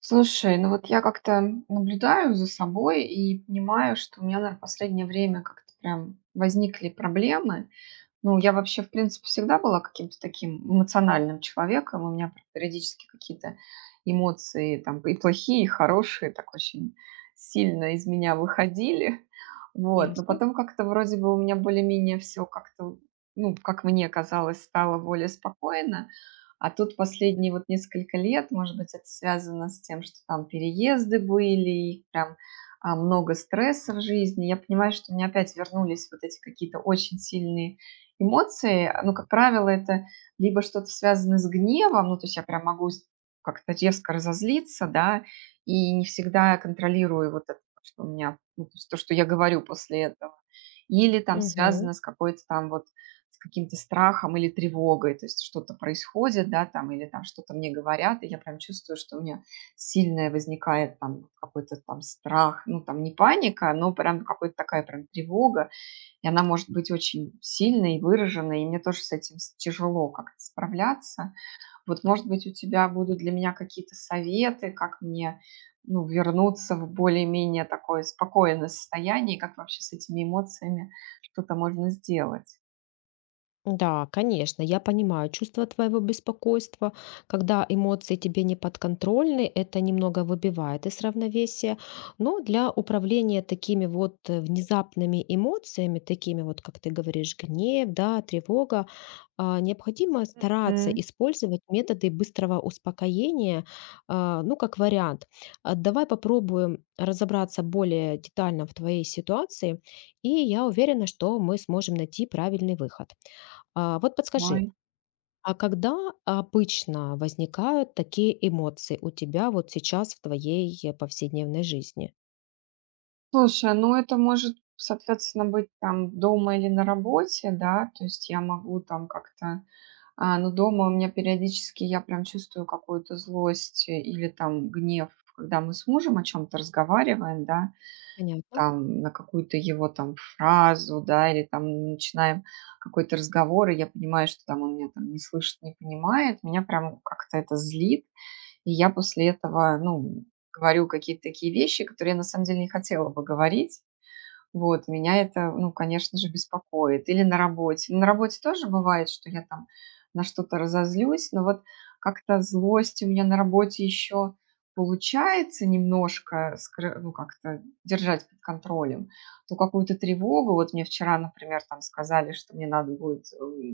Слушай, ну вот я как-то наблюдаю за собой и понимаю, что у меня, наверное, в последнее время как-то прям возникли проблемы. Ну, я вообще, в принципе, всегда была каким-то таким эмоциональным человеком. У меня периодически какие-то эмоции там и плохие, и хорошие так очень сильно из меня выходили. Вот. Но Ясно. потом как-то вроде бы у меня более-менее все как-то, ну, как мне казалось, стало более спокойно. А тут последние вот несколько лет, может быть, это связано с тем, что там переезды были, и прям много стресса в жизни. Я понимаю, что у меня опять вернулись вот эти какие-то очень сильные эмоции. Ну, как правило, это либо что-то связано с гневом, ну, то есть я прям могу как-то резко разозлиться, да, и не всегда контролирую вот это, что у меня, ну, то, есть то, что я говорю после этого. Или там Мгм. связано с какой-то там вот с каким-то страхом или тревогой, то есть что-то происходит, да, там, или там что-то мне говорят, и я прям чувствую, что у меня сильное возникает там какой-то там страх, ну, там не паника, но прям какая-то такая прям тревога, и она может быть очень сильной и выраженной, и мне тоже с этим тяжело как-то справляться. Вот, может быть, у тебя будут для меня какие-то советы, как мне ну, вернуться в более-менее такое спокойное состояние, и как вообще с этими эмоциями что-то можно сделать. Да, конечно, я понимаю чувство твоего беспокойства. Когда эмоции тебе не подконтрольны, это немного выбивает из равновесия. Но для управления такими вот внезапными эмоциями, такими вот, как ты говоришь, гнев, да, тревога, необходимо стараться использовать методы быстрого успокоения, ну, как вариант. Давай попробуем разобраться более детально в твоей ситуации, и я уверена, что мы сможем найти правильный выход. Вот подскажи, Ой. а когда обычно возникают такие эмоции у тебя вот сейчас в твоей повседневной жизни? Слушай, ну это может, соответственно, быть там дома или на работе, да, то есть я могу там как-то, но дома у меня периодически я прям чувствую какую-то злость или там гнев, когда мы с мужем о чем-то разговариваем, да, Понятно. там на какую-то его там фразу, да, или там начинаем какой-то разговор, и я понимаю, что там он меня там не слышит, не понимает, меня прям как-то это злит. И я после этого, ну, говорю какие-то такие вещи, которые я на самом деле не хотела бы говорить. Вот, меня это, ну, конечно же, беспокоит. Или на работе. На работе тоже бывает, что я там на что-то разозлюсь, но вот как-то злость у меня на работе еще получается немножко, ну, как-то держать под контролем, то какую-то тревогу, вот мне вчера, например, там сказали, что мне надо будет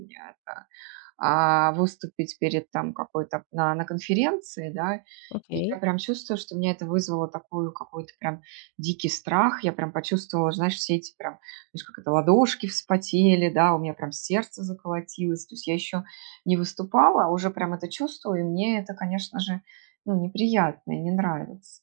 э, выступить перед там какой-то на конференции, да. И я Окей. прям чувствую, что у меня это вызвало такую какой-то прям дикий страх. Я прям почувствовала, знаешь, все эти прям, знаешь, как это, ладошки вспотели, да, у меня прям сердце заколотилось. То есть я еще не выступала, а уже прям это чувствую, и мне это, конечно же, ну, неприятно и не нравится.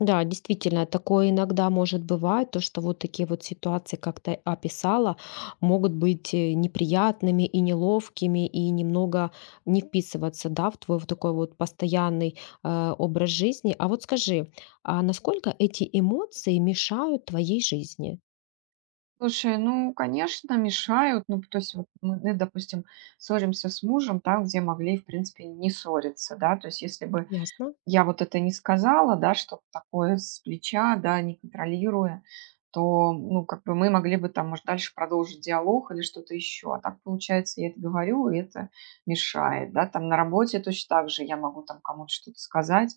Да, действительно, такое иногда может бывать, то, что вот такие вот ситуации, как ты описала, могут быть неприятными и неловкими, и немного не вписываться, да, в твой вот такой вот постоянный образ жизни. А вот скажи, а насколько эти эмоции мешают твоей жизни? Слушай, ну, конечно, мешают. Ну, то есть вот мы, ну, допустим, ссоримся с мужем там, где могли, в принципе, не ссориться, да. То есть если бы Ясно? я вот это не сказала, да, что-то такое с плеча, да, не контролируя, то, ну, как бы мы могли бы там, может, дальше продолжить диалог или что-то еще. А так получается, я это говорю, и это мешает, да, там на работе точно так же я могу там кому-то что-то сказать,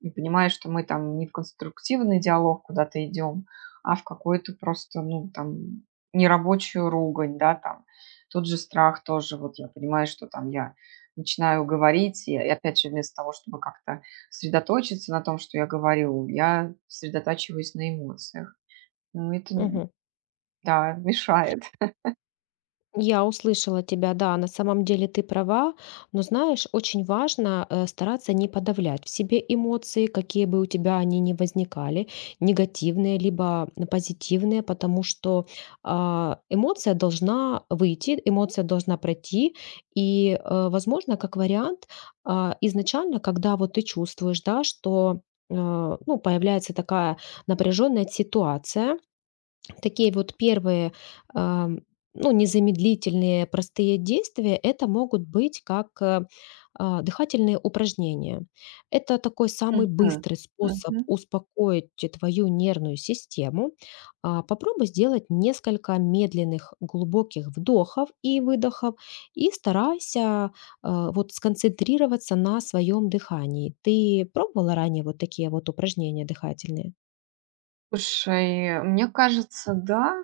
и понимаю, что мы там не в конструктивный диалог куда-то идем, а в какую-то просто, ну, там, нерабочую ругань, да, там. Тут же страх тоже, вот я понимаю, что там я начинаю говорить, и опять же, вместо того, чтобы как-то сосредоточиться на том, что я говорю, я сосредотачиваюсь на эмоциях. Ну, это, Мгм. да, мешает. Я услышала тебя, да, на самом деле ты права, но знаешь, очень важно стараться не подавлять в себе эмоции, какие бы у тебя они ни возникали, негативные либо позитивные, потому что эмоция должна выйти, эмоция должна пройти, и, возможно, как вариант, изначально, когда вот ты чувствуешь, да, что э, ну, появляется такая напряженная ситуация. Такие вот первые, ам, ну, незамедлительные, простые действия — это могут быть как, дыхательные упражнения. Это такой самый Мгм. быстрый способ Мгм. успокоить твою нервную систему. Попробуй сделать несколько медленных глубоких вдохов и выдохов и старайся, вот сконцентрироваться на своем дыхании. Ты пробовала ранее вот такие вот упражнения дыхательные? Слушай, мне кажется, да,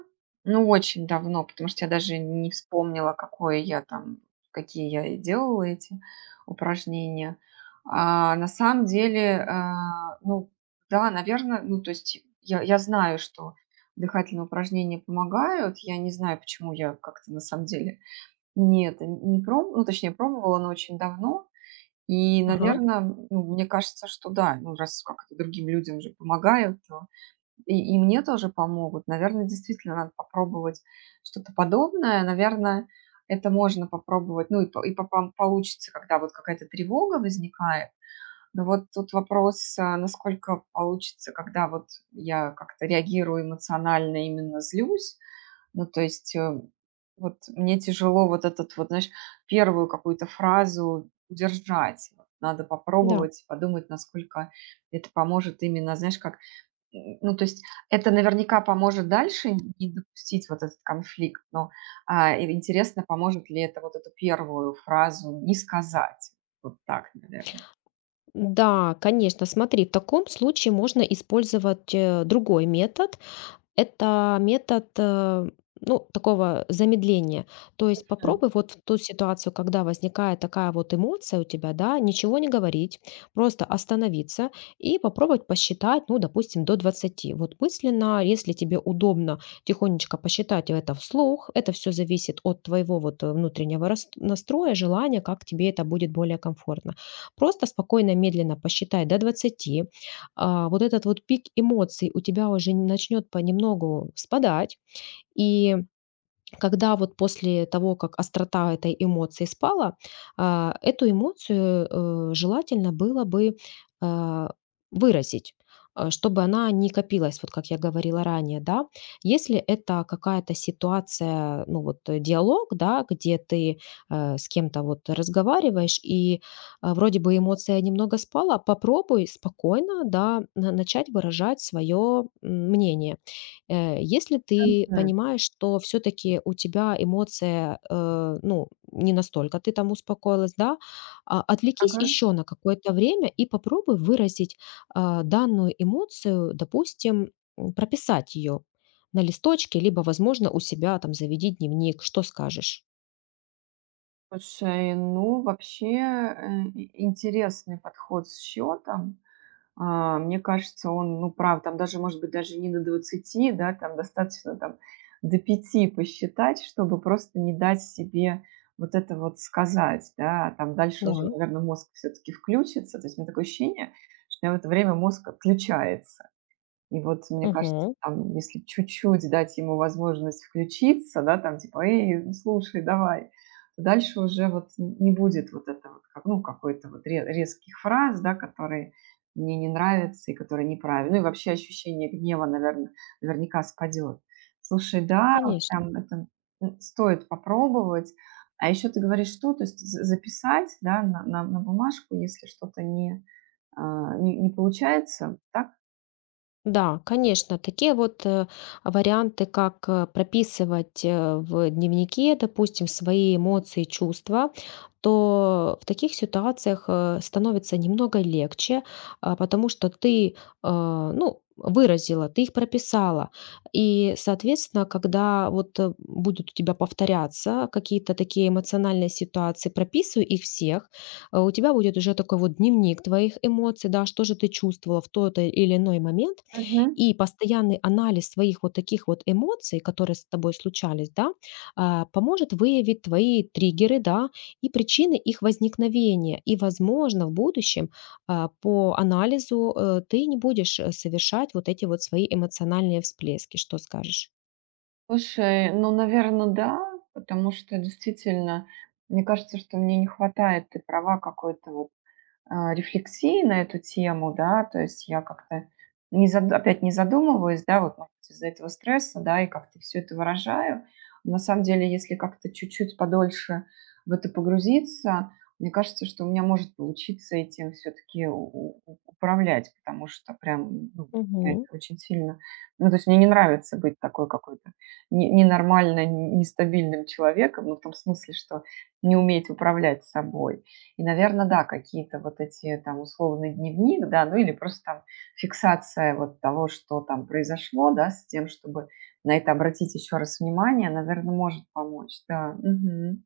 ну, очень давно, потому что я даже не вспомнила, какое я там, какие я и делала эти упражнения. На самом деле, ну, да, наверное, ну, то есть я знаю, что дыхательные упражнения помогают, я не знаю, почему я как-то на самом деле. Нет, не проб ну, точнее, пробовала, но очень давно. И, Ага, наверное, мне кажется, что да, ну, раз как это другим людям же помогают, то и мне тоже помогут. Наверное, действительно надо попробовать что-то подобное. Наверное, это можно попробовать, ну, и по пам получится, когда вот какая-то тревога возникает. Но вот тут вопрос, насколько получится, когда вот я как-то реагирую эмоционально, именно злюсь, ну, то есть, вот мне тяжело вот этот вот, знаешь, первую какую-то фразу удержать. Вот надо да. попробовать, подумать, насколько это поможет именно, знаешь, как... Ну, то есть это наверняка поможет дальше не допустить вот этот конфликт, но и интересно, поможет ли это вот эту первую фразу не сказать. Вот так, наверное. Да, конечно. Смотри, в таком случае можно использовать другой метод. Это метод, ну, такого замедления. То есть Мгм. попробуй вот в ту ситуацию, когда возникает такая вот эмоция у тебя, да, ничего не говорить, просто остановиться и попробовать посчитать, ну, допустим, до двадцати. Вот мысленно, если тебе удобно тихонечко посчитать это вслух, это все зависит от твоего вот внутреннего настроя, желания, как тебе это будет более комфортно. Просто спокойно, медленно посчитай до двадцати, вот этот вот пик эмоций у тебя уже начнет понемногу спадать, и когда вот после того, как острота этой эмоции спала, эту эмоцию желательно было бы а, выразить, чтобы она не копилась, вот как я говорила ранее, да, если это какая-то ситуация, ну вот диалог, да, где ты с кем-то вот разговариваешь, и вроде бы эмоция немного спала, попробуй спокойно, да, начать выражать свое мнение. Если ты Мгм. понимаешь, что все таки у тебя эмоция, ну, не настолько ты там успокоилась, да, отвлекись Ага. еще на какое-то время и попробуй выразить, данную эмоцию, допустим, прописать ее на листочке, либо, возможно, у себя там заведи дневник. Что скажешь? Слушай, ну вообще интересный подход с счетом. Мне кажется, он, ну, прав, там даже, может быть, даже не до 20, да, там достаточно там до 5 посчитать, чтобы просто не дать себе вот это вот сказать, да, а там дальше уже, Да, наверное, мозг все-таки включится. То есть у меня такое ощущение, что у меня в это время мозг отключается. И вот, мне кажется, угу, там, если чуть-чуть дать ему возможность включиться, да, там типа: "Эй, ну, слушай, давай", то дальше уже вот н не будет вот это вот, как, ну, какой-то вот ре резких фраз, да, которые мне не нравятся и которые неправильно. Ну и вообще ощущение гнева, наверное, наверняка спадет. Слушай, да, вот конечно. прям это, стоит попробовать. А еще ты говоришь, что? То есть за записать, да, на бумажку, если что-то не, не получается, так? Да, конечно, такие вот варианты, как прописывать в дневнике, допустим, свои эмоции, чувства, то в таких ситуациях становится немного легче, потому что ты, ну, выразила, ты их прописала. И, соответственно, когда вот будут у тебя повторяться какие-то такие эмоциональные ситуации, прописывай их всех, у тебя будет уже такой вот дневник твоих эмоций, да, что же ты чувствовала в тот или иной момент, и постоянный анализ своих вот таких вот эмоций, которые с тобой случались, да, поможет выявить твои триггеры, да, и причины их возникновения. И, возможно, в будущем по анализу ты не будешь совершать вот эти вот свои эмоциональные всплески. Что скажешь? Слушай, ну, наверное, да, потому что действительно, мне кажется, что мне не хватает, ты права, какой-то вот рефлексии на эту тему, да, то есть я как-то не зад- опять не задумываюсь, да, вот может быть, из-за этого стресса, да, и как-то все это выражаю. На самом деле, если как-то чуть-чуть подольше в это погрузиться, мне кажется, что у меня может получиться этим все-таки управлять, потому что прям ну, меня Мгм. это очень сильно... Ну, то есть мне не нравится быть такой какой-то ненормально, нестабильным человеком, ну, в том смысле, что не уметь управлять собой. И, наверное, да, какие-то вот эти там условный дневник, да, ну или просто там фиксация вот того, что там произошло, да, с тем, чтобы на это обратить еще раз внимание, наверное, может помочь, да. Мгм.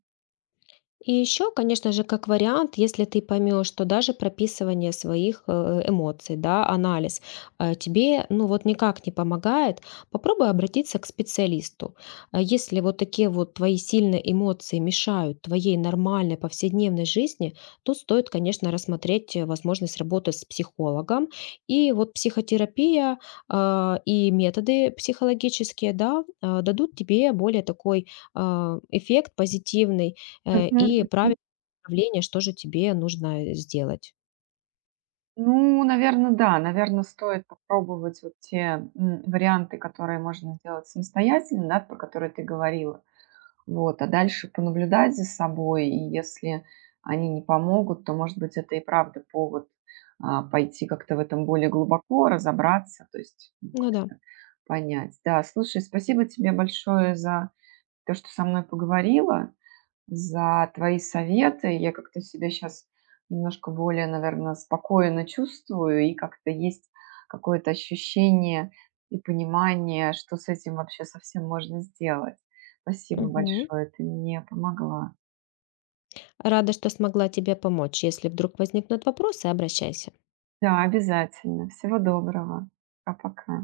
И еще, конечно же, как вариант, если ты поймешь, что даже прописывание своих эмоций, да, анализ тебе, ну вот никак не помогает, попробуй обратиться к специалисту. Если вот такие вот твои сильные эмоции мешают твоей нормальной повседневной жизни, то стоит, конечно, рассмотреть возможность работы с психологом. И вот психотерапия, и методы психологические, да, дадут тебе более такой эффект позитивный Мгм, и правильное мгм. направление, что же тебе нужно сделать. Ну, наверное, да, наверное, стоит попробовать вот те варианты, которые можно сделать самостоятельно, да, про которые ты говорила. Вот, а дальше понаблюдать за собой, и если они не помогут, то, может быть, это и правда повод пойти как-то в этом более глубоко, разобраться, то есть ну, Ну да. как-то понять. Да, слушай, спасибо тебе большое за то, что со мной поговорила за твои советы. Я как-то себя сейчас немножко более, наверное, спокойно чувствую, и как-то есть какое-то ощущение и понимание, что с этим вообще совсем можно сделать. Спасибо Мгм. большое, ты мне помогла. Рада, что смогла тебе помочь. Если вдруг возникнут вопросы, обращайся. Да, обязательно. Всего доброго. Пока-пока.